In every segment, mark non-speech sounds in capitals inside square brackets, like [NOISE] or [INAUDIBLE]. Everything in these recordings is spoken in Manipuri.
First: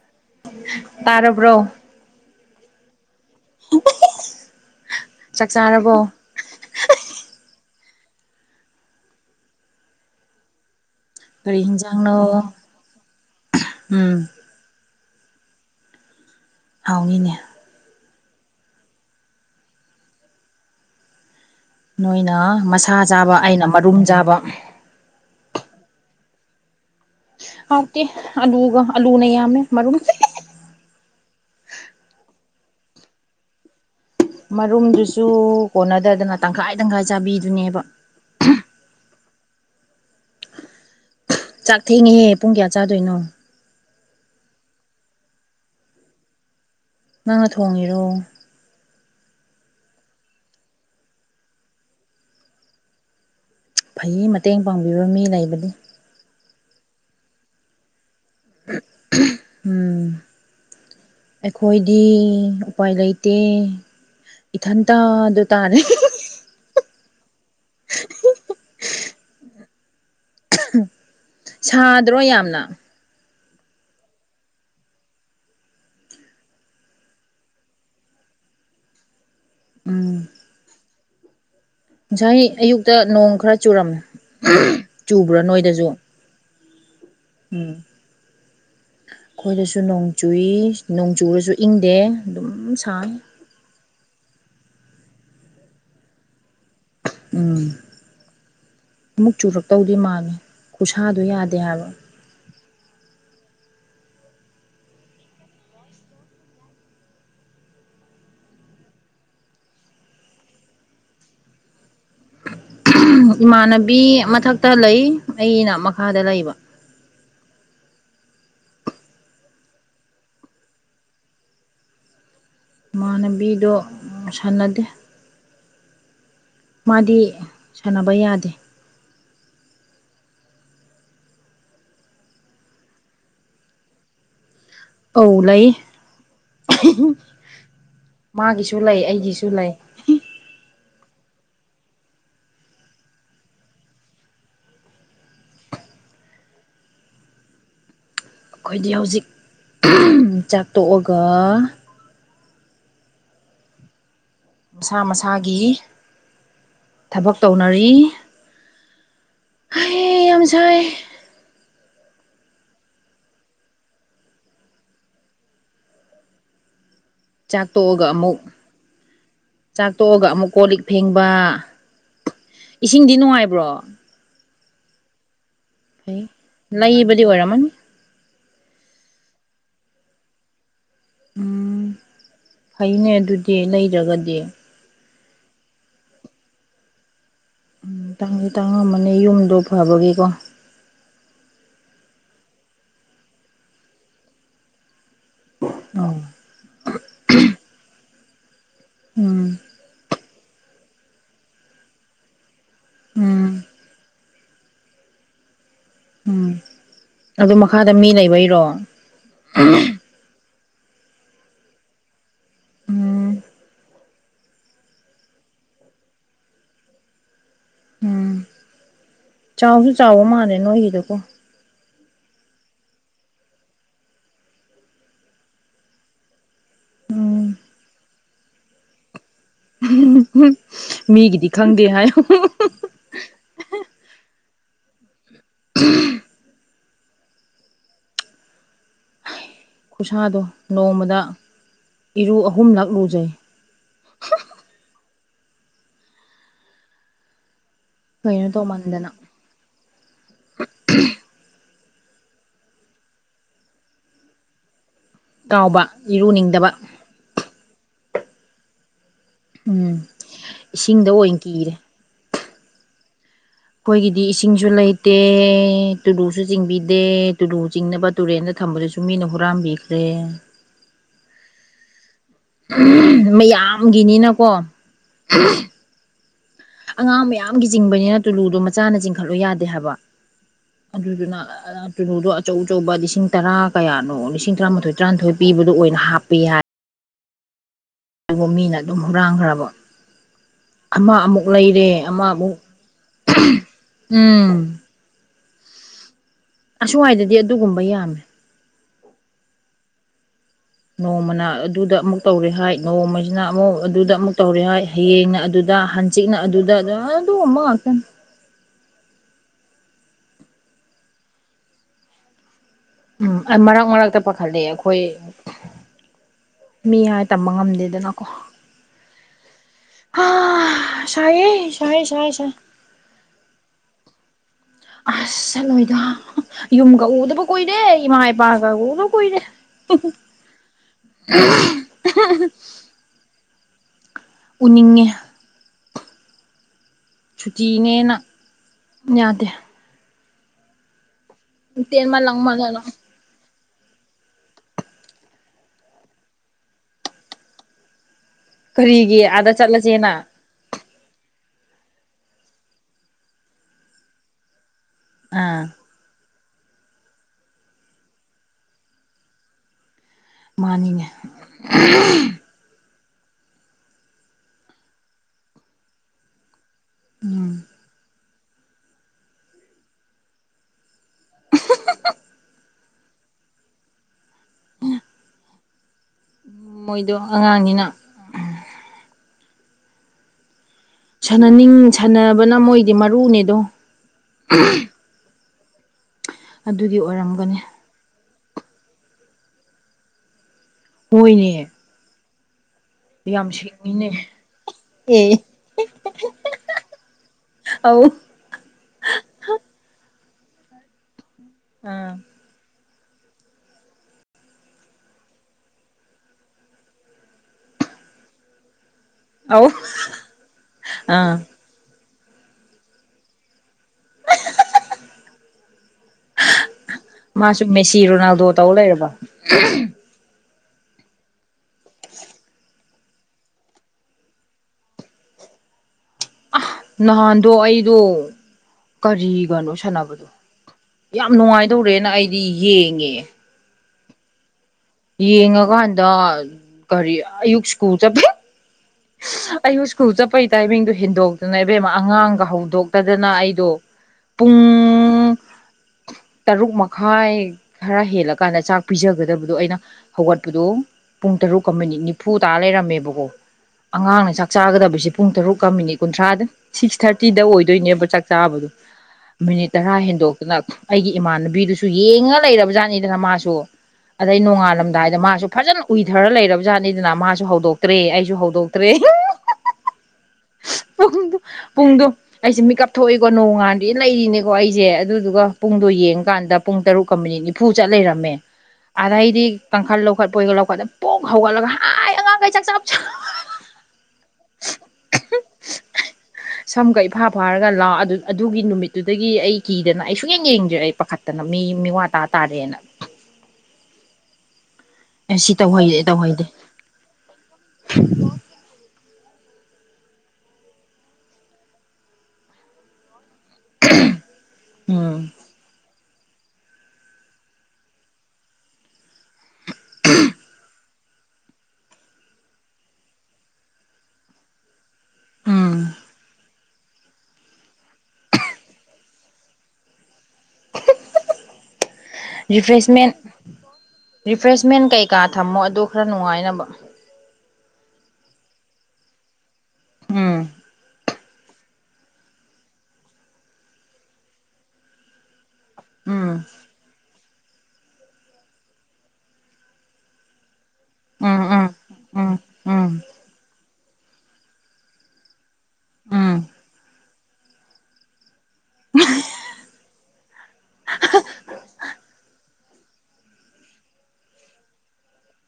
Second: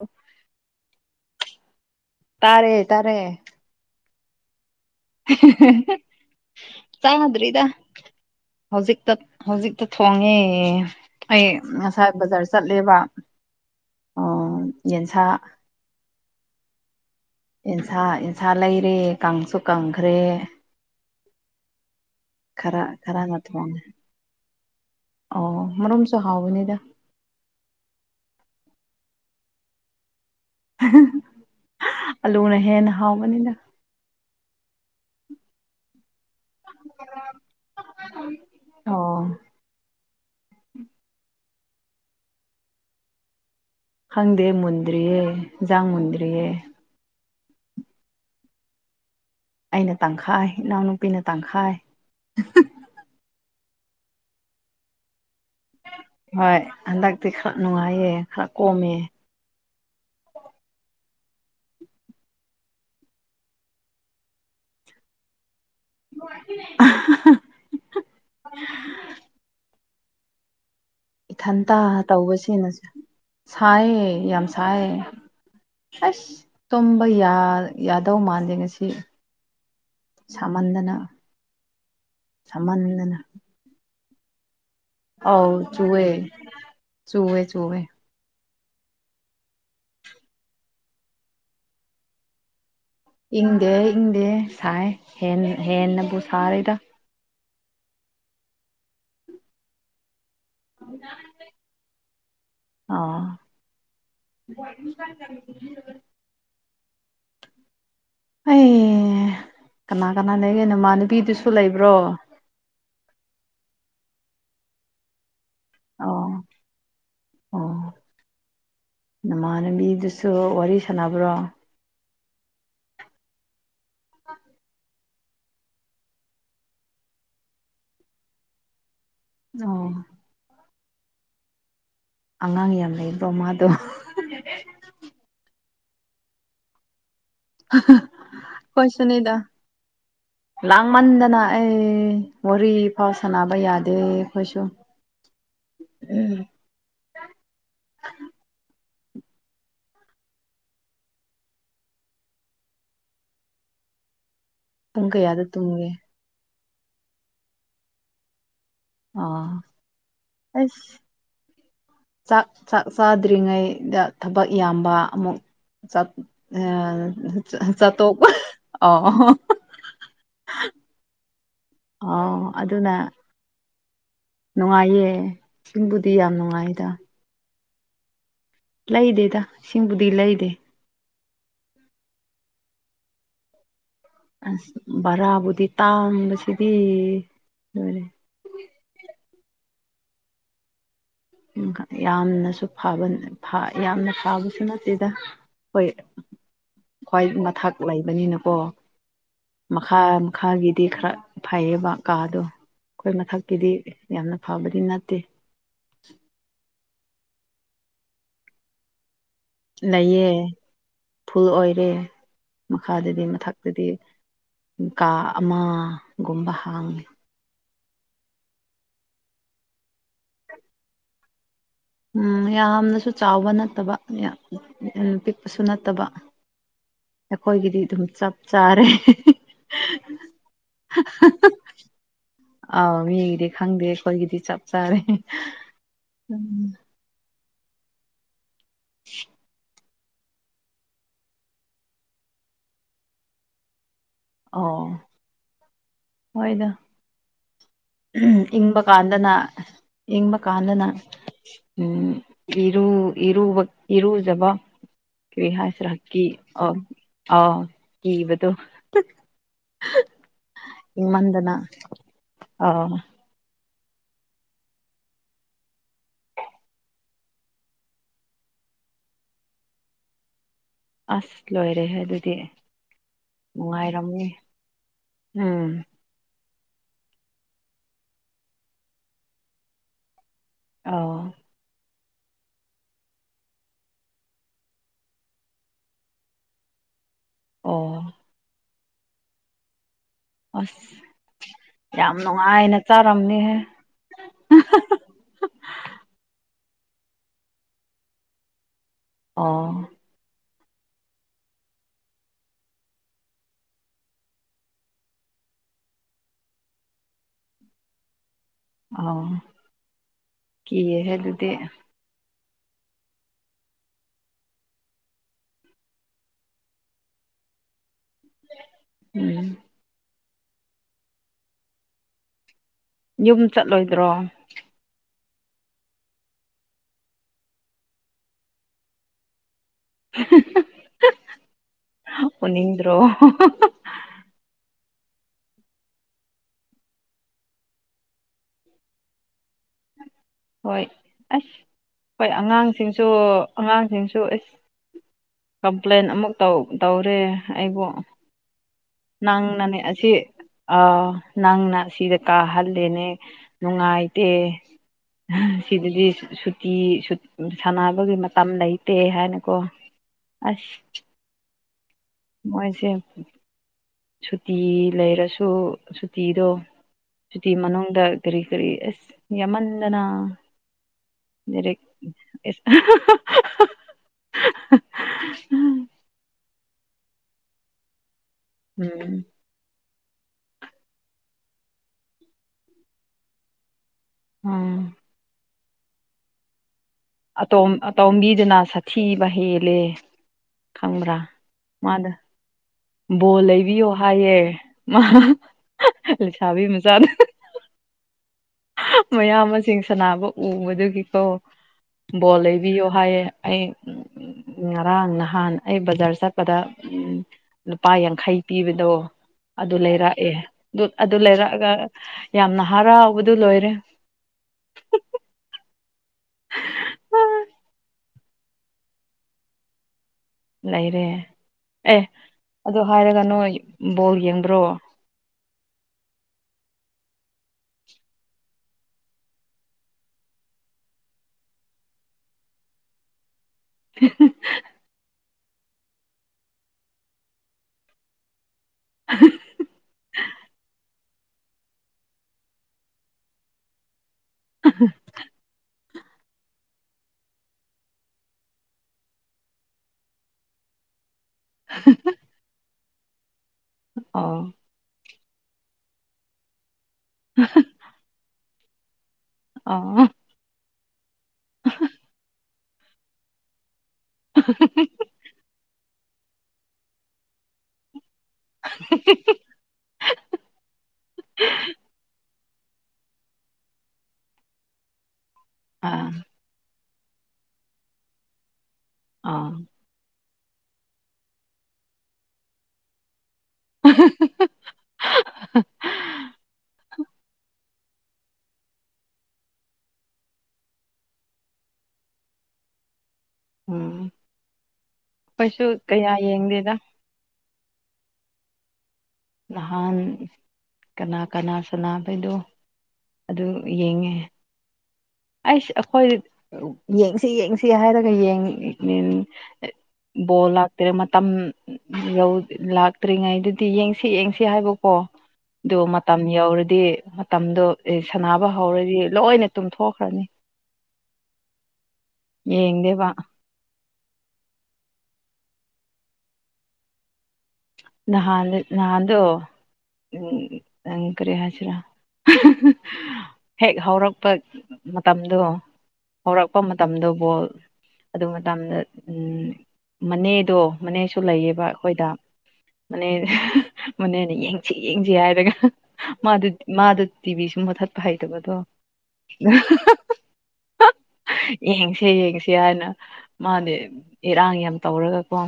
ꯑꯣ ꯇꯔꯕ꯭ꯔꯣ ꯇꯥꯔꯦ ꯇꯥꯔꯦ [UNINTELLIGIBLE] ꯆꯥꯛ ꯆꯥꯔꯕꯣ [UNINTELLIGIBLE] ꯆꯥꯟꯅꯗ꯭ꯔꯤꯗ ꯍꯧꯖꯤꯛꯇ ꯍꯧꯖꯤꯛꯇ ꯊꯣꯡꯉꯦ ꯑꯩ ꯀꯔꯤ ꯉꯁꯥꯏ ꯌꯦꯟꯖꯥꯡꯅꯣ ꯕꯖꯥꯔ ꯆꯠꯂꯦꯕ ꯎꯝ ꯌꯦꯟꯁꯥ ꯍꯥꯎꯏꯤꯅꯦ ꯑꯦꯟꯁꯥ ꯑꯦꯟꯁꯥ ꯂꯩꯔꯦ ꯀꯪꯁꯨ ꯀꯪꯈ꯭ꯔꯦ ꯅꯣꯏꯅ ꯈꯔ ꯃꯁꯥ ꯆꯥꯕ ꯈꯔꯅ ꯑꯩꯅ ꯊꯣꯡꯉꯦ ꯃꯔꯨꯝ ꯆꯥꯕ ꯑꯣ ꯃꯔꯣꯝꯁꯨ ꯍꯥꯎꯕꯅꯤꯗ ꯑꯇ ꯑꯂꯨꯒ ꯑꯂꯨꯅ ꯌꯥꯝꯃꯦ ꯃꯔꯔꯨꯝ ꯑꯂꯨꯅ ꯍꯦꯟꯅ ꯍꯥꯎꯕꯅꯤꯅ ꯃꯔꯨꯝꯗꯨꯁꯨ ꯀꯣꯟꯅꯗꯗꯅ ꯇꯪꯈꯥꯏ ꯇꯪꯈꯥꯏ ꯆꯥꯕꯤꯗꯨꯅꯦꯕ ꯑꯣ ꯆꯥꯛ ꯊꯦꯡꯉꯦꯍꯦ ꯄꯨꯡ ꯀꯌꯥ ꯆꯥꯗꯣꯏꯅꯣ ꯈꯪꯗꯦ ꯃꯨꯟꯗ꯭ꯔꯤꯌꯦꯖꯥꯡ ꯃꯨꯟꯗ꯭ꯔꯤꯌꯦ ꯅꯪꯅ ꯊꯣꯡꯉꯤꯔꯣ ꯑꯩꯅ ꯇꯪꯈꯥꯏ ꯏꯅꯥꯎꯅꯨꯄꯤꯅ ꯇꯪꯈꯥꯏ ꯐꯩ ꯃꯇꯦꯡ ꯄꯥꯡꯕꯤꯕ ꯃꯤ ꯂꯩꯕꯗꯤ ꯍꯣꯏ ꯍꯟꯗꯛꯇꯤ ꯈꯔ ꯅꯨꯡꯉꯥꯏꯌꯦ ꯈꯔ ꯀꯣꯝꯃꯦ ꯎꯝ ꯑꯩꯈꯣꯏꯗꯤ ꯎꯄꯥꯏ ꯂꯩꯇꯦ ꯏꯊꯟꯇ ꯑꯗꯨ ꯇꯥꯅꯦ [UNINTELLIGIBLE] [UNINTELLIGIBLE] ꯏꯊꯟꯇ ꯁꯥꯗ꯭ꯔꯣ ꯌꯥꯝꯅ ꯇꯧꯕꯁꯤꯅꯁꯨ ꯁꯥꯏꯌꯦ ꯌꯥꯝ ꯁꯥꯏꯌꯦ ꯑꯁ ꯇꯨꯝꯕ ꯌꯥꯗꯧ ꯃꯥꯟꯗꯦ ꯉꯁꯤ ꯎꯝ ꯁꯃꯟꯗꯅ ꯉꯁꯥꯏ ꯑꯌꯨꯛꯇ ꯅꯣꯡ ꯈꯔ ꯆꯨꯔꯝꯃꯦ ꯆꯨꯕ꯭ꯔꯥ ꯑꯧ ꯅꯣꯏꯗꯁꯨ ꯆꯨꯋꯦ ꯆꯨꯋꯦ ꯎꯝ ꯆꯨꯋꯦ [INAUDIBLE] ꯑꯩꯈꯣꯏꯗꯁꯨ ꯅꯣꯡ ꯆꯨꯏ ꯅꯣꯡꯆꯨꯔꯁꯨ ꯏꯪꯗꯦ ꯑꯗꯨꯝ ꯁꯥꯡ ꯏꯪꯗꯦ ꯏꯪꯗꯦ ꯁꯥꯏ ꯍꯦꯟꯅꯕꯨ ꯁꯥꯔꯤꯗ ꯎꯝ ꯑꯃꯨꯛ ꯆꯨꯔꯛꯇꯧꯗꯤ ꯃꯥꯜꯂꯦ ꯈꯨꯠꯁꯥꯗꯣ ꯌꯥꯗꯦ ꯍꯥꯏꯕ ꯑꯥ ꯑꯩ ꯀꯅꯥ ꯀꯅꯥ ꯂꯩꯒ‌ꯦ ꯅꯃꯥꯟꯅꯕꯤꯗꯨꯁꯨ ꯂꯩꯕ꯭ꯔꯣ ꯏꯃꯥꯟꯅꯕꯤ ꯃꯊꯛꯇ ꯂꯩ ꯑꯩꯅ ꯑꯣ ꯃꯈꯥꯗ ꯂꯩꯕ ꯑꯣ ꯅꯃꯥꯟꯅꯕꯤꯗꯨꯁꯨ ꯋꯥꯔꯤ ꯁꯥꯟꯅꯕ꯭ꯔꯣ ꯏꯃꯥꯟꯅꯕꯤꯗꯣ ꯁꯥꯟꯅꯗꯦ ꯃꯥꯗꯤ ꯁꯥꯟꯅꯕ ꯌꯥꯗꯦ ꯑꯣ ꯑꯉꯥꯡ ꯌꯥꯝ ꯂꯩꯕ꯭ꯔꯣ ꯃꯥꯗꯣ ꯑꯧ ꯂꯩ ꯃꯥꯒꯤꯁꯨ ꯂꯩ ꯑꯩꯈꯣꯏꯁꯨꯅꯤꯗ ꯑꯩꯒꯤꯁꯨ ꯂꯩ [UNINTELLIGIBLE] ꯂꯥꯡꯃꯟꯗꯅ ꯑꯩ ꯋꯥꯔꯤ ꯐꯥꯎ ꯁꯥꯟꯅꯕ ꯌꯥꯗꯦ ꯑꯩꯈꯣꯏꯁꯨ ꯎꯝ ꯑꯩꯈꯣꯏꯗꯤ ꯍꯧꯖꯤꯛ ꯆꯥꯛ ꯇꯣꯛꯑꯒ ꯃꯁꯥ ꯄꯨꯡ ꯀꯌꯥꯗ ꯃꯁꯥꯒꯤ ꯇꯨꯝꯒꯦ ꯊꯕꯛ ꯇꯧꯅꯔꯤ ꯑꯥ ꯍꯩ ꯌꯥꯝ ꯁꯥꯏ ꯑꯁ ꯆꯥꯛ ꯆꯥꯛ ꯆꯥꯗ꯭ꯔꯤꯉꯩꯗ ꯊꯕꯛ ꯌꯥꯝꯕ ꯑꯃꯨꯛ ꯆꯠ ꯑ ꯆꯥꯛꯇꯣꯛꯑꯒ ꯆꯥꯠꯇꯣꯛꯄ ꯑꯃꯨꯛ ꯑꯣ ꯆꯥꯛꯇꯣꯛꯑꯒ ꯑꯃꯨꯛ ꯀꯣꯜ ꯂꯤꯛ ꯐꯦꯡꯕ ꯑꯣ ꯑꯗꯨꯅ ꯏꯁꯤꯡꯗꯤ ꯅꯨꯡꯉꯥꯏꯕ꯭ꯔꯣ ꯅꯨꯡꯉꯥꯏꯌꯦ ꯏꯁꯤꯡꯕꯨꯗꯤ ꯌꯥꯝ ꯅꯨꯡꯉꯥꯏꯗ ꯕ ꯑꯣꯏꯔꯝꯃꯅꯤ ꯂꯩꯗꯦꯗ ꯏꯁꯤꯡꯕꯨꯗꯤ ꯂꯩꯗꯦ ꯎꯝ ꯐꯩꯅꯦ ꯑꯗꯨꯗꯤ ꯂꯩꯗꯔꯒꯗꯤ ꯑ ꯚꯔꯥꯕꯨꯗꯤ ꯇꯥꯡꯕꯁꯤꯗꯤ ꯎꯝ ꯂꯣꯏꯔꯦ ꯇꯥꯡꯗꯤ ꯇꯥꯡꯉꯝꯃꯅꯦ ꯌꯨꯝꯗꯣ ꯐꯕꯒꯤꯀꯣ ꯎꯝ ꯌꯥꯝꯅꯁꯨ ꯐꯥꯕ ꯐꯥ ꯌꯥꯝꯅ ꯐꯥꯕꯁꯨ ꯅꯠꯇꯦꯗ ꯍꯣꯏ ꯑꯧ ꯈ꯭ꯋꯥꯏ ꯃꯊꯛ ꯂꯩꯕꯅꯤꯅꯀꯣ ꯎꯝ ꯃꯈꯥ ꯃꯈꯥꯒꯤꯗꯤ ꯈꯔ ꯐꯩꯌꯦꯕ ꯀꯥꯗꯣ ꯑꯩꯈꯣꯏ ꯎꯝ ꯃꯊꯛꯀꯤꯗꯤ ꯌꯥꯝꯅ ꯐꯥꯕꯗꯤ ꯅꯠꯇꯦ ꯎꯝ [INAUDIBLE] ꯑꯗꯨ ꯃꯈꯥꯗ ꯃꯤ ꯂꯩꯕꯩꯔꯣ ꯂꯩꯌꯦ ꯐꯨꯜ ꯑꯣꯏꯔꯦ ꯃꯈꯥꯗꯗꯤ ꯎꯝ ꯃꯊꯛ ꯗꯗꯤ ꯀꯥ ꯑꯃꯒꯨꯝꯕ ꯍꯥꯡꯉꯤ ꯎꯝ ꯆꯥꯎꯁꯨ ꯆꯥꯎꯕ ꯃꯥꯜꯂꯦ ꯅꯣꯏꯒꯤꯗ‌ꯣꯀꯣ ꯎꯝ ꯌꯥꯝꯅꯁꯨ ꯆꯥꯎꯕ ꯅꯠꯇꯕ ꯌꯥꯝ ꯎꯝ ꯄꯤꯛꯄꯁꯨ ꯅꯠꯇꯕ ꯎꯝ ꯑꯩꯈꯣꯏꯒꯤꯗꯤ ꯑꯗꯨꯝ ꯆꯞ ꯆꯥꯔꯦ ꯎꯝ ꯃꯤꯒꯤꯗꯤ ꯈꯪꯗꯦ ꯍꯥꯏꯌ‌ꯣ ꯑꯥꯎ ꯃꯤꯒꯤꯗꯤ ꯈꯪꯗꯦ ꯑꯩꯈꯣꯏꯒꯤꯗꯤ ꯆꯞ ꯆꯥꯔꯦ [INAUDIBLE] ꯈꯨꯁꯥꯗꯣ ꯅꯣꯡꯃꯗ ꯏꯔꯨ ꯑꯍꯨꯝꯂꯛ ꯂꯨꯖꯩ ꯑꯣ ꯍꯣꯏꯗ ꯀꯩꯅꯣ ꯏꯪꯕ ꯇꯧꯃꯟꯗꯅ ꯀꯥꯟꯗꯅ ꯏꯪꯕ ꯀꯥꯟꯗꯅ ꯎꯝ ꯏꯔꯨ ꯏꯔꯨꯕ ꯏꯔꯨꯖꯕ ꯀꯔꯤ ꯀꯥꯎꯕ ꯍꯥꯏꯁꯤꯔ ꯀꯤ ꯏꯔꯨꯅꯤꯡꯗꯕ ꯑꯥ ꯑꯥ ꯀꯤꯕꯗ‌ꯣ ꯎꯝ ꯏꯁꯤꯡꯗ ꯑꯣꯏꯅ ꯏꯪꯃꯟꯗꯅ ꯀꯤꯔꯦ ꯑꯥ ꯑꯩꯈꯣꯏꯒꯤꯗꯤ ꯏꯁꯤꯡꯁꯨ ꯂꯩꯇꯦ ꯇꯨꯂꯨꯁꯨ ꯆꯤꯡꯕꯤꯗꯦ ꯇꯨꯂꯨ ꯆꯤꯡꯅꯕ ꯇꯨꯔꯦꯟꯗ ꯊꯝꯕꯗꯨꯁꯨ ꯃꯤꯅ ꯍꯨꯔꯥꯟꯕꯤꯈ꯭ꯔꯦ ꯑꯁ ꯂꯣꯏꯔꯦꯍ‌ꯦ ꯑꯗꯨꯗꯤ ꯅꯨꯡꯉꯥꯏꯔꯝꯅꯤ ꯃꯌꯥꯝꯒꯤꯅꯤꯅꯀꯣ ꯎꯝ ꯑꯉꯥꯡ ꯃꯌꯥꯝꯒꯤ ꯆꯤꯡꯕꯅꯤꯅ ꯇꯨꯂꯨꯗꯣ ꯃꯆꯥꯅ ꯆꯤꯡꯈꯠꯂꯨ ꯌꯥꯗꯦ ꯍꯥꯏꯕ ꯑꯥꯎ ꯑꯗꯨꯗꯨꯅ ꯑ ꯆꯨꯅꯨꯗꯣ ꯑꯆꯧ ꯑꯆꯧꯕ ꯂꯤꯁꯤꯡ ꯇꯔꯥ ꯀꯌꯥꯅꯣ ꯂꯤꯁꯤꯡ ꯇꯔꯥꯃꯥꯊꯣꯏ ꯇꯔꯥꯅꯤꯊꯣꯏ ꯄꯤꯕꯗꯣ ꯑꯣꯏꯅ ꯍꯥꯞꯄꯦ ꯍꯥꯏ ꯑꯣ ꯑꯗꯨꯕꯨ ꯃꯤꯅ ꯑꯗꯨꯝ ꯍꯨꯔꯥꯟꯈ꯭ꯔꯕ ꯑꯁ ꯑꯃ ꯑꯃꯨꯛ ꯂꯩꯔꯦ ꯌꯥꯝ ꯑꯃ ꯑꯃꯨꯛ ꯅꯨꯡꯉꯥꯏꯅ ꯆꯥꯔꯝꯅꯤꯍꯦ ꯎꯝ ꯑꯁ꯭ꯋꯥꯏꯗꯗꯤ ꯑꯗꯨꯒꯨꯝꯕ ꯌꯥꯝꯃꯦ ꯑꯣ ꯅꯣꯡꯃꯅ ꯑꯗꯨꯗ ꯑꯃꯨꯛ ꯇꯧꯔꯦ ꯍꯥꯏ ꯅꯣꯡꯃꯁꯤꯅ ꯑꯃꯨꯛ ꯑꯗꯨꯗ ꯑꯃꯨꯛ ꯇꯧꯔꯦ ꯍꯥꯏ ꯍꯌꯦꯡꯅ ꯑꯗꯨꯗ ꯍꯥꯟꯆꯤꯛꯅ ꯑꯗꯨꯗ ꯑꯗꯨ ꯑꯗꯨ ꯑꯃ ꯉꯥꯛꯇꯅꯤ ꯑꯥꯎ ꯀꯤꯌꯦ ꯍꯦ ꯑꯗꯨꯗꯤ ꯎꯝ ꯃꯔꯛ ꯃꯔꯛꯇ ꯄꯥꯈꯠꯂꯦ ꯑꯩꯈꯣꯏ ꯃꯤ ꯍꯥꯏ ꯇꯝꯕ ꯉꯝꯗꯦꯗꯅꯀꯣ ꯎꯝ [UNINTELLIGIBLE] ꯁꯥꯏꯌꯦ ꯁꯥꯏ ꯁꯥꯏ ꯁꯥꯏ ꯌꯨꯝ ꯆꯠꯂꯣꯏꯗ꯭ꯔꯣ ꯑꯁ ꯆꯠꯂꯣꯏꯗ ꯌꯨꯝꯒ ꯎꯗꯕ ꯀꯨꯏꯔꯦ ꯏꯃꯥ ꯏꯄꯥꯒ ꯎꯗꯕ ꯀꯨꯏꯔꯦ [UNINTELLIGIBLE] ꯅꯤꯡꯗ꯭ꯔꯣ ꯎꯅꯤꯡꯉꯦ ꯁꯨꯇꯤꯅꯦꯅ ꯌꯥꯗꯦ ꯍꯣꯏ ꯑꯁ ꯇꯦꯟꯃꯟ ꯍꯣꯏ ꯂꯥꯡꯃꯟꯗꯅ ꯑꯉꯥꯡꯁꯤꯡꯁꯨ ꯑꯉꯥꯡꯁꯤꯡꯁꯨ ꯑꯁ ꯀꯝꯄ꯭ꯂꯦꯟ ꯑꯃꯨꯛ ꯇꯧ ꯇꯧꯔꯦ ꯑꯩꯕꯨ ꯀꯔꯤꯒꯤ ꯑꯥꯗ ꯅꯪꯅꯅꯦ ꯑꯁꯤ ꯆꯠꯂꯁꯦꯅ ꯑꯥ ꯅꯪꯅ ꯁꯤꯗ ꯀꯥꯍꯜꯂꯦꯅꯦ ꯅꯨꯡꯉꯥꯏꯇꯦ ꯑꯥ ꯁꯤꯗꯗꯤ ꯁꯨꯇꯤ ꯁꯥꯟꯅꯕꯒꯤ ꯃꯇꯝ ꯂꯩꯇꯦ ꯍꯥꯏꯅꯀꯣ ꯑꯁ ꯃꯥꯅꯤꯅꯦ [UNINTELLIGIBLE] ꯃꯣꯏꯁꯦ ꯁꯨꯇꯤ ꯂꯩꯔꯁꯨ ꯁꯨꯇꯤꯗꯣ ꯁꯨꯇꯤ ꯎꯝ ꯃꯅꯨꯡꯗ ꯀꯔꯤ ꯀꯔꯤ ꯑꯦꯁ ꯌꯃꯟꯗꯅꯥ ꯂꯩꯔꯤꯛ [UNINTELLIGIBLE] ꯃꯣꯏꯗꯣ ꯑꯉꯥꯡꯅꯤꯅ ꯎꯝ ꯁꯥꯟꯅꯅꯤꯡ ꯁꯥꯟꯅꯕꯅ ꯃꯣꯏꯗꯤ ꯃꯔꯨꯅꯦꯗꯣ ꯎꯝ ꯑꯗꯨꯒꯤ ꯑꯣꯏꯔꯝ ꯑꯇꫭꯝ ꯑꯇꯣꯝꯕꯤꯗꯨꯅ ꯁꯥꯊꯤꯕ ꯍꯦꯜꯂꯦ ꯈꯪꯕ꯭ꯔꯥ ꯍꯣꯏꯅꯦ ꯃꯥꯗ ꯕꯣꯜ ꯌꯥꯝ ꯂꯩꯕꯤꯌꯣ ꯁꯤꯡꯉꯤꯅꯦ ꯍꯥꯏꯌꯦ ꯃꯥ ꯑꯦ ꯂꯩꯁꯥꯕꯤ ꯃꯆꯥꯅ ꯑꯥꯎ ꯃꯌꯥꯝꯁꯤꯡ ꯁꯥꯟꯅꯕ ꯎꯕꯗꯨꯒꯤꯀꯣ ꯑꯥ ꯕꯣꯜ ꯂꯩ ꯕꯤꯌꯣ ꯍꯥꯏꯌꯦ ꯑꯩ ꯉꯔꯥꯡ ꯅꯍꯥꯟ ꯑꯩ ꯕꯖꯥꯔ ꯆꯠꯄꯗ ꯎꯝ ꯂꯨꯄꯥ ꯌꯥꯡꯈꯩ ꯄꯤꯕꯗꯣ ꯑꯧ ꯑꯗꯨ ꯂꯩꯔꯛꯑꯦ ꯑꯗꯨ ꯑꯥ ꯂꯩꯔꯛꯑꯒ ꯌꯥꯝꯅ ꯍꯔꯥꯎꯕꯗꯨ ꯂꯣꯏꯔꯦ [UNINTELLIGIBLE] ꯃꯥꯁꯨ ꯃꯦꯁꯤ ꯔꯣꯅꯥꯜꯗꯣ ꯇꯧ ꯂꯩꯔꯕꯣ ꯂꯩꯔꯦ ꯑꯦ ꯑꯗꯨ ꯍꯥꯏꯔꯒ ꯅꯣꯏ ꯕꯣꯜ ꯌꯦꯡꯕ꯭ꯔꯣ ꯅꯍꯥꯟꯗꯣ ꯑꯩꯗꯣ ꯀꯔꯤꯒꯅꯣ ꯁꯥꯟꯅꯕꯗꯣ ꯌꯥꯝ ꯅꯨꯡꯉꯥꯏꯗꯧꯔꯦꯅ ꯑꯩꯗꯤ ꯌꯦꯡꯉꯦ [UNINTELLIGIBLE] ꯌꯦꯡꯉꯀꯥꯟꯗ ꯀꯔꯤ ꯑꯌꯨꯛ ꯏꯁ꯭ꯀꯨ ꯆꯠꯄꯩ [UNINTELLIGIBLE] ꯑꯩꯕꯨ ꯁ꯭ꯀꯨꯜ ꯆꯠꯄꯒꯤ ꯇꯥꯏꯃꯤꯡꯗꯣ ꯍꯦꯟꯗꯣꯛꯇꯅ ꯏꯕꯦꯝꯃ ꯑꯉꯥꯡꯒ ꯍꯧꯗꯣꯛꯇꯗꯅ ꯑꯩꯗꯣ ꯄꯨꯡ ꯎ ꯇꯔꯨꯛ ꯃꯈꯥꯏ ꯈꯔ ꯍꯦꯜꯂꯀꯥꯟꯗ ꯆꯥꯛ ꯄꯤꯖꯒꯗꯕꯗꯣ ꯑꯩꯅ ꯍꯧꯒꯠꯄꯗꯣ ꯄꯨꯡ ꯇꯔꯨꯛꯀ ꯃꯤꯅꯤꯠ ꯅꯤꯐꯨ ꯇꯥ ꯂꯩꯔꯝꯃꯦꯕꯀꯣ ꯑꯉꯥꯡꯅ ꯑꯥ ꯆꯥꯛ ꯆꯥꯒꯗꯕꯁꯦ ꯄꯨꯡ ꯇꯔꯨꯛꯀ ꯃꯤꯅꯤꯠ ꯀꯨꯟꯊ꯭ꯔꯥꯗ ꯁꯤꯛꯁ ꯊꯥꯔꯇꯤꯗ ꯑꯣꯏꯗꯣꯏꯅꯦꯕ ꯆꯥꯛ ꯆꯥꯕꯗꯣ ꯃꯤꯅꯤꯠ ꯇꯔꯥ ꯑꯥ ꯍꯦꯟꯗꯣꯛꯇꯅ ꯑꯩꯒꯤ ꯏꯃꯥꯟꯅꯕꯤꯗꯨꯁꯨ ꯌꯦꯡꯉ ꯂꯩꯔꯕ ꯖꯥꯠꯅꯤꯗꯅ ꯃꯥꯁꯨ ꯑꯗꯩ ꯅꯣꯡꯉꯥꯜꯂꯝꯗꯥꯏꯗ ꯃꯥꯁꯨ ꯐꯖꯅ ꯎꯏꯊꯔ ꯂꯩꯔꯕ ꯖꯥꯠꯅꯤꯗꯅ ꯃꯥꯁꯨ ꯍꯧꯗꯣꯛꯇ꯭ꯔꯦ ꯑꯩꯁꯨ ꯍꯧ ꯇꯦ ꯄꯨꯡꯗꯣ ꯑꯩꯁꯦ ꯃꯤꯀ ꯀꯞ ꯊꯣꯛꯏꯀꯣ ꯅꯣꯡꯉꯥꯟꯗ ꯂꯩꯔꯤꯅꯦꯀꯣ ꯑꯩꯁꯦ ꯑꯗꯨꯗꯨꯒ ꯄꯨꯡꯗꯣ ꯑꯥ ꯌꯦꯡꯉꯀꯥꯟꯗ ꯄꯨꯡ ꯇꯔꯨꯛꯀ ꯃꯤꯅꯤꯠ ꯅꯤꯐꯨ ꯆꯠ ꯂꯩꯔꯝꯃꯦ ꯑꯗꯩꯗꯤ ꯑꯥ ꯀꯥꯡꯈꯜ ꯂꯧ ꯂꯧꯈꯠꯂꯒ ꯄꯣꯡ ꯍꯧꯒꯠꯂꯒ ꯍꯥꯏ ꯑꯉꯥꯡꯈꯩ ꯆꯥꯛ ꯆꯥꯕꯥ ꯆꯪꯉꯛꯑꯣ꯫ [UNINTELLIGIBLE] [INAUDIBLE] ꯁꯝꯒ ꯏꯐꯥ ꯐꯥꯔꯒ ꯂꯥꯛ ꯑꯗꯨꯒꯤ ꯅꯨꯃꯤꯠꯇꯨꯗꯒꯤ ꯑꯩ ꯀꯤꯗꯅ ꯑꯩ ꯁꯨꯡꯛꯌꯦꯡ ꯌꯦꯡꯗꯦ ꯑꯩ ꯄꯥꯈꯠ꯫ ꯇꯅ ꯃꯤ ꯃꯤ ꯋꯥ ꯇꯥ ꯇꯥꯔꯦꯅ꯫ ꯎꯝ ꯑꯦ ꯁꯤ ꯑꯩꯈꯣꯏꯁꯨ ꯇꯧꯍꯩꯗꯦ ꯀꯌꯥ ꯇꯧꯍꯩꯗꯦ ꯌꯦꯡꯗꯦꯗ꯫ [INAUDIBLE] ꯅꯍꯥꯟ ꯀꯅꯥ ꯀꯅꯥ ꯁꯅꯕꯩꯗꯣ ꯑꯗꯨ꯫ ꯌꯦꯡꯉꯦ꯫ ꯎꯝ ꯑꯩꯁ ꯑꯩꯈꯣꯏ ꯌꯦꯡꯁꯤ ꯌꯦꯡꯁꯤ ꯍꯥꯏꯔꯒ꯫ [UNINTELLIGIBLE] ꯕꯣꯜ ꯂꯥꯛꯇꯔꯦ ꯃꯇꯝ ꯌꯧ ꯂꯥꯛꯇ꯭ꯔꯤꯉꯩꯗꯨꯗꯤ ꯌꯦꯡꯁꯤ꯫ ꯁꯤ ꯌꯦꯡꯁꯤ ꯍꯥꯏꯕꯀꯣ ꯑꯣ ꯎꯝ ꯃꯇꯝ ꯌꯧꯔꯗꯤ꯫ ꯃꯇꯝꯗꯣ ꯑꯦ ꯁꯥꯟꯅꯕ ꯍꯧꯔꯗꯤ ꯂꯣꯏꯅ ꯇꯨꯝꯊꯣꯛꯈ꯭ꯔꯅꯤ꯫ ꯌꯦꯡꯗꯦꯕ ꯔꯤꯐ꯭ꯔꯦꯁꯃꯦꯟ ꯔꯤꯐ꯭ꯔꯦꯁꯃꯦꯟ ꯀꯩꯀꯥ ꯊꯝꯃꯣ ꯑꯗ ꯈꯔ ꯅꯨꯡꯉꯥꯏꯅꯕ꯫ ꯅꯍꯥꯟ ꯅꯥꯟꯗꯣ ꯎꯝ ꯎꯝ꯫ ꯀꯔꯤ ꯍꯥꯏꯁꯤꯔꯥ ꯍꯦꯛ ꯍꯧꯔꯛꯄ꯫ ꯃꯇꯝꯗꯣ ꯎꯝ ꯍꯧꯔꯛꯄ ꯃꯇꯝꯗꯨ ꯕꯣꯜ꯫ ꯑꯗꯨ ꯃꯇꯝꯗ ꯃꯅꯦꯗꯣ ꯃꯅꯦꯁꯨ ꯎꯝ ꯂꯩꯌꯦꯕ ꯎꯝ ꯑꯩꯈꯣꯏꯗ꯫ ꯎꯝ ꯎꯝ ꯃꯅꯦ ꯃꯅꯦꯅ ꯌꯦꯡꯁꯤ ꯌꯦꯡꯁꯤ ꯍꯥꯏꯔꯒ꯫ ꯎꯝ ꯃꯥꯗꯨ ꯃꯥꯗꯨ ꯇꯤꯚꯤ ꯁꯨ ꯃꯨꯠꯊꯠꯄ ꯍꯩꯇꯕꯗꯣ꯫ ꯌꯦꯡꯁꯦ ꯌꯦꯡꯁꯦ ꯍꯥꯏꯅ ꯃꯥꯗꯤ ꯏꯔꯥꯡ ꯌꯥꯝ ꯇꯧꯔꯒꯀꯣ꯫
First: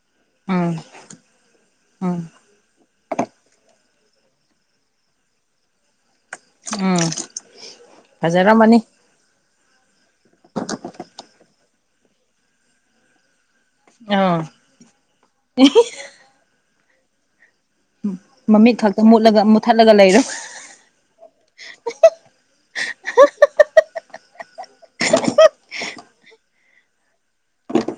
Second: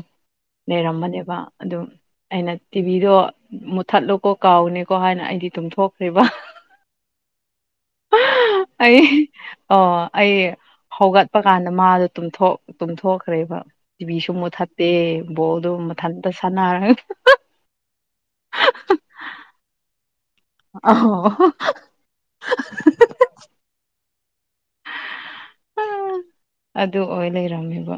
ꯎꯝ ꯂꯩꯔꯝꯕꯅꯦꯕ ꯑꯗꯨ ꯎꯝ ꯑꯩꯅ ꯇꯤꯚꯤꯗꯣ꯫ ꯃꯨꯠꯊꯠꯂꯨꯀꯣ ꯀꯥꯎꯅꯤꯀꯣ ꯍꯥꯏꯅ ꯑꯩꯗꯤ ꯇꯨꯝꯊꯣꯛꯈ꯭ꯔꯦꯕ꯫ [UNINTELLIGIBLE] ꯑꯩ꯫ ꯑꯣ ꯑꯩ ꯍꯧꯒꯠꯄ ꯀꯥꯟꯗ ꯃꯥꯗꯣ ꯇꯨꯝꯊꯣꯛ꫰ꯇꯨꯝꯊꯣꯛꯈ꯭ꯔꯦꯕ꯫ ꯇꯤꯚꯤꯁꯨ ꯑꯥ ꯃꯨꯠꯊꯠꯇꯦ ꯕꯣꯜꯗꯨ ꯃꯊꯟꯇ ꯁꯥꯟꯅꯔꯒ꯫ ꯃꯃꯤꯠ ꯈꯛꯇ ꯃꯨꯠꯂꯒ ꯃꯨꯠꯊꯠꯂꯒ ꯂꯩꯔꯕ꯫ ꯑꯣ ꯑ ꯑꯗꯨ ꯑꯣꯏ ꯂꯩꯔꯝꯃꯦꯕ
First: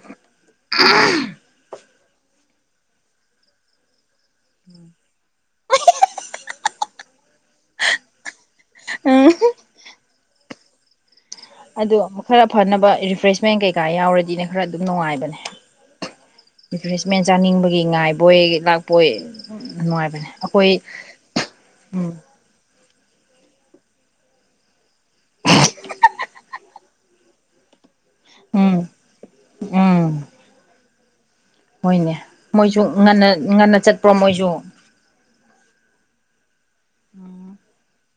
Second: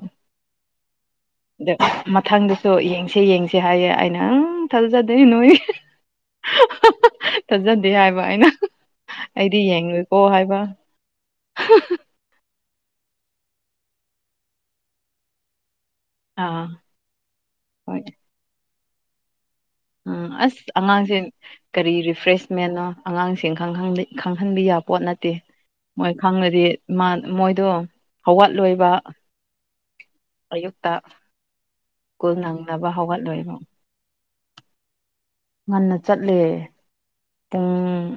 ꯑꯗ ꯃꯊꯪꯗꯁꯨ ꯌꯦꯡꯁꯦ ꯌꯦꯡꯁꯦ ꯍꯥꯏꯌꯦꯦ ꯑ ꯅꯪ ꯊꯜꯖꯗꯣꯏ ꯅꯣꯏ [UNINTELLIGIBLE] ꯊꯥꯖꯗꯦ ꯍꯥꯏꯕ ꯑꯩꯅ ꯎꯝ ꯑꯩꯗꯤ ꯌꯦꯡꯂꯨꯀꯣ ꯍꯥꯏꯕ ꯑꯗꯣ ꯈꯔ ꯐꯅꯕ ꯔꯤꯐ꯭ꯔꯦꯁꯃꯦꯟ ꯀꯩꯀꯥ ꯌꯥꯎꯔꯗꯤꯅꯦ ꯈꯔ ꯑꯗꯨꯝ ꯅꯨꯡꯉꯥꯏꯕꯅꯦ ꯑꯥ ꯔꯤꯐ꯭ꯔꯦꯁꯃꯦꯟ ꯆꯥꯅꯤꯡꯕꯒꯤ ꯍꯣꯏ ꯉꯥꯏꯕꯣꯏ ꯂꯥꯛꯄꯣꯏ ꯅꯨꯡꯉꯥꯏꯕꯅꯦ ꯎꯝ ꯑꯁ ꯑꯩꯈꯣꯏ ꯑꯉꯥꯡꯁꯦ ꯀꯔꯤ ꯎꯝ ꯔꯤꯐ꯭ꯔꯦꯁ ꯃꯟꯅꯣ ꯑꯉꯥꯡꯁꯤꯡ ꯈꯪꯍꯟꯕ ꯌꯥꯕ ꯄꯣꯠ ꯅꯠꯇꯦ ꯃꯣꯏ ꯈꯪꯉꯗꯤ ꯃꯣꯏꯗꯣ ꯎꯝ ꯍꯋꯥꯠꯂꯣꯏꯕ ꯎꯝ ꯑꯌꯨꯛꯇ꯫ ꯍꯣꯏꯅꯦ ꯁ꯭ꯀꯨꯜ ꯃꯣꯏꯁꯨ ꯅꯪꯅꯕ ꯉꯟꯅ ꯍꯧꯒꯠꯂꯣꯏꯕ ꯉꯟꯅ ꯆꯠꯄ꯭ꯔꯣ ꯃꯣꯏꯁꯨ ꯉꯟꯅ ꯆꯠꯂꯦ ꯄꯨꯡ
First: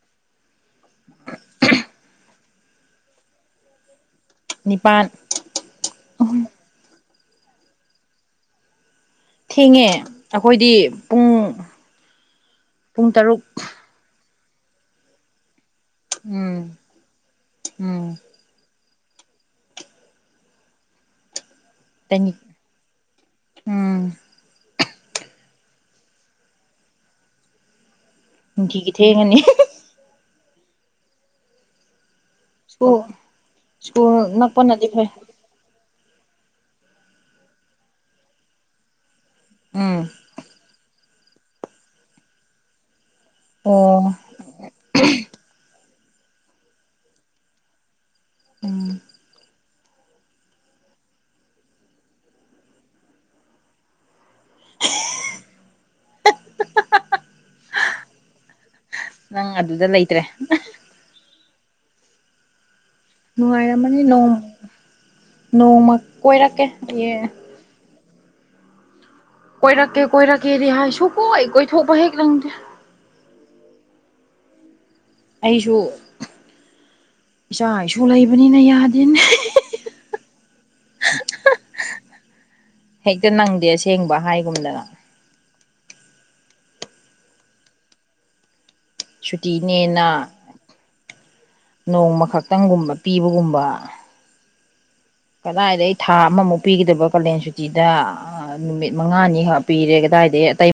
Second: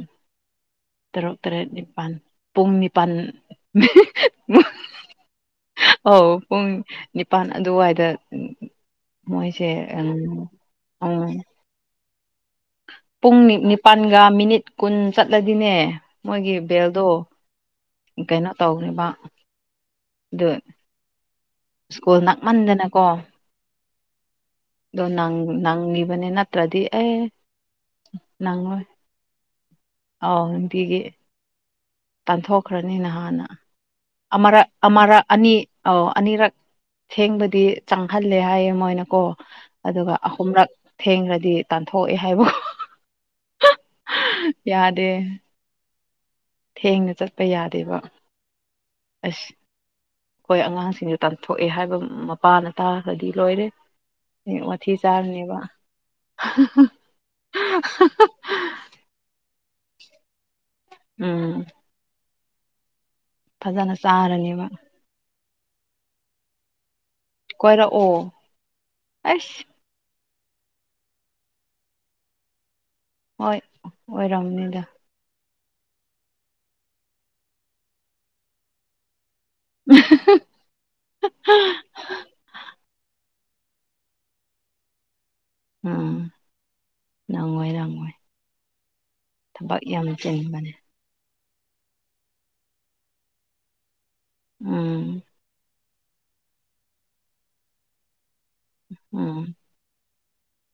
ꯇꯔꯨꯛ ꯇꯔꯦꯠ ꯅꯤꯄꯥꯜ ꯄꯨꯡ ꯅꯤꯄꯥꯜ ꯅꯤꯄꯥꯟ ꯑꯥꯎ ꯄꯨꯡ ꯅꯤꯄꯥꯜ ꯑꯗꯨꯋꯥꯏꯗ ꯃꯣꯏꯁꯦ ꯊꯦꯡꯉꯦ ꯑꯩꯈꯣꯏꯗꯤ ꯎꯝ ꯄꯨꯡ ꯄꯨꯡ ꯅꯤ ꯅꯤꯄꯥꯜꯒ ꯃꯤꯅꯤꯠ ꯀꯨꯟ ꯆꯠꯂꯗꯤꯅꯦ ꯃꯣꯏꯒꯤ ꯎꯝ ꯕꯦꯜꯗꯣ ꯎꯝ ꯀꯩꯅꯣ ꯇꯧꯅꯦꯕ ꯑꯗꯨ ꯁ꯭ꯀꯨꯜ ꯇꯅꯤꯛ ꯅꯥꯛꯃꯟꯗꯅꯀꯣ ꯎꯝ ꯑꯣ ꯅꯪ ꯅꯪ ꯒꯤꯕꯅꯤ ꯅꯠꯇ꯭ꯔꯗꯤ ꯑꯦ ꯅꯪꯉꯣꯏ ꯅꯨꯡꯇꯤꯒꯤ ꯊꯦꯡꯒꯅꯤ ꯑꯥꯎ ꯅꯨꯇꯒꯤ ꯇꯥꯟꯊꯣꯛꯈ꯭ꯔꯅꯤ ꯁ꯭ꯀꯨꯜ ꯅꯍꯥꯟꯅ ꯁ꯭ꯀꯨꯜ ꯑꯃꯔꯛ ꯅꯛꯄꯅꯗꯤ ꯐꯩ ꯑꯃꯔꯛ ꯑꯅꯤ ꯑꯧ ꯑꯅꯤꯔꯛ ꯁꯦꯡꯕꯗꯤ ꯆꯪꯍꯜꯂꯦ ꯍꯥꯏꯌꯦ ꯃꯣꯏꯅꯀꯣ ꯎꯝ ꯑꯗꯨꯒ ꯑꯍꯨꯝꯔꯛ ꯊꯦꯡꯈ꯭ꯔꯗꯤ ꯇꯥꯟꯊꯣꯛꯑꯦ ꯍꯥꯏꯕ ꯑꯣ ꯌꯥꯗꯦ ꯊꯦꯡꯅ ꯆꯠꯄ ꯌꯥꯗꯦꯕ ꯎꯝ ꯑꯁ ꯍꯣꯏ ꯑꯉꯥꯡꯁꯤꯡꯁꯨ ꯇꯥꯟꯊꯣꯛꯑꯦ ꯍꯥꯏꯕ ꯃꯄꯥꯅ ꯇꯥꯈ꯭ꯔꯗꯤ ꯂꯣꯏꯔꯦ ꯑꯦ ꯃꯊꯤ ꯆꯥꯔꯅꯦꯕ ꯅꯪ ꯑꯗꯨꯗ ꯂꯩꯇ꯭ꯔꯦ ꯎꯝ ꯐꯖꯅ ꯅꯨꯡꯉꯥꯏꯔꯝꯃꯅꯤ ꯅꯣꯡ ꯆꯥꯔꯅꯦꯕ ꯅꯣꯡꯃ ꯀꯣꯏꯔꯛꯀꯦ ꯍꯌꯦꯡ ꯀꯣꯏꯔ ꯑꯣ ꯑꯁ ꯀꯣꯏꯔꯛꯀꯦ ꯀꯣꯏꯔꯛꯀꯦꯗꯤ ꯍꯥꯏ ꯁꯨꯡ ꯀꯣꯏ ꯀꯣꯏꯊꯣꯛꯄ ꯍꯦꯛ ꯂꯪꯗ꯭ꯔꯦ ꯍꯣꯏ ꯑꯣꯏꯔꯝꯅꯤꯗ ꯑꯩꯁꯨ ꯏꯆꯥ ꯏꯁꯨ ꯂꯩꯕꯅꯤꯅ ꯌꯥꯗꯦꯅꯦ [UNINTELLIGIBLE] ꯍꯦꯛꯇ ꯅꯪꯗꯦ ꯑꯁꯦꯡꯕ ꯍꯥꯏꯒꯨꯝꯗꯅ ꯎꯝ ꯂꯣꯏ ꯂꯣꯏ ꯁꯨꯇꯤꯅꯦꯅ ꯆꯤꯟꯕꯅꯦ ꯅꯣꯡꯃ ꯈꯛꯇꯪꯒꯨꯝꯕ ꯄꯤꯕꯒꯨꯝꯕ ꯎꯝ ꯀꯗꯥꯏꯗ ꯑꯩ ꯊꯥ ꯑꯃꯃꯨꯛ ꯄꯤꯒꯗꯕ ꯀꯥꯂꯌꯦꯟ ꯁꯨꯇꯤꯗ ꯅꯨꯃꯤꯠ ꯎꯝ ꯃꯉꯥꯅꯤꯈꯛ ꯄꯤꯔꯦ ꯀꯗꯥꯏꯗꯒꯤ ꯑꯇꯩ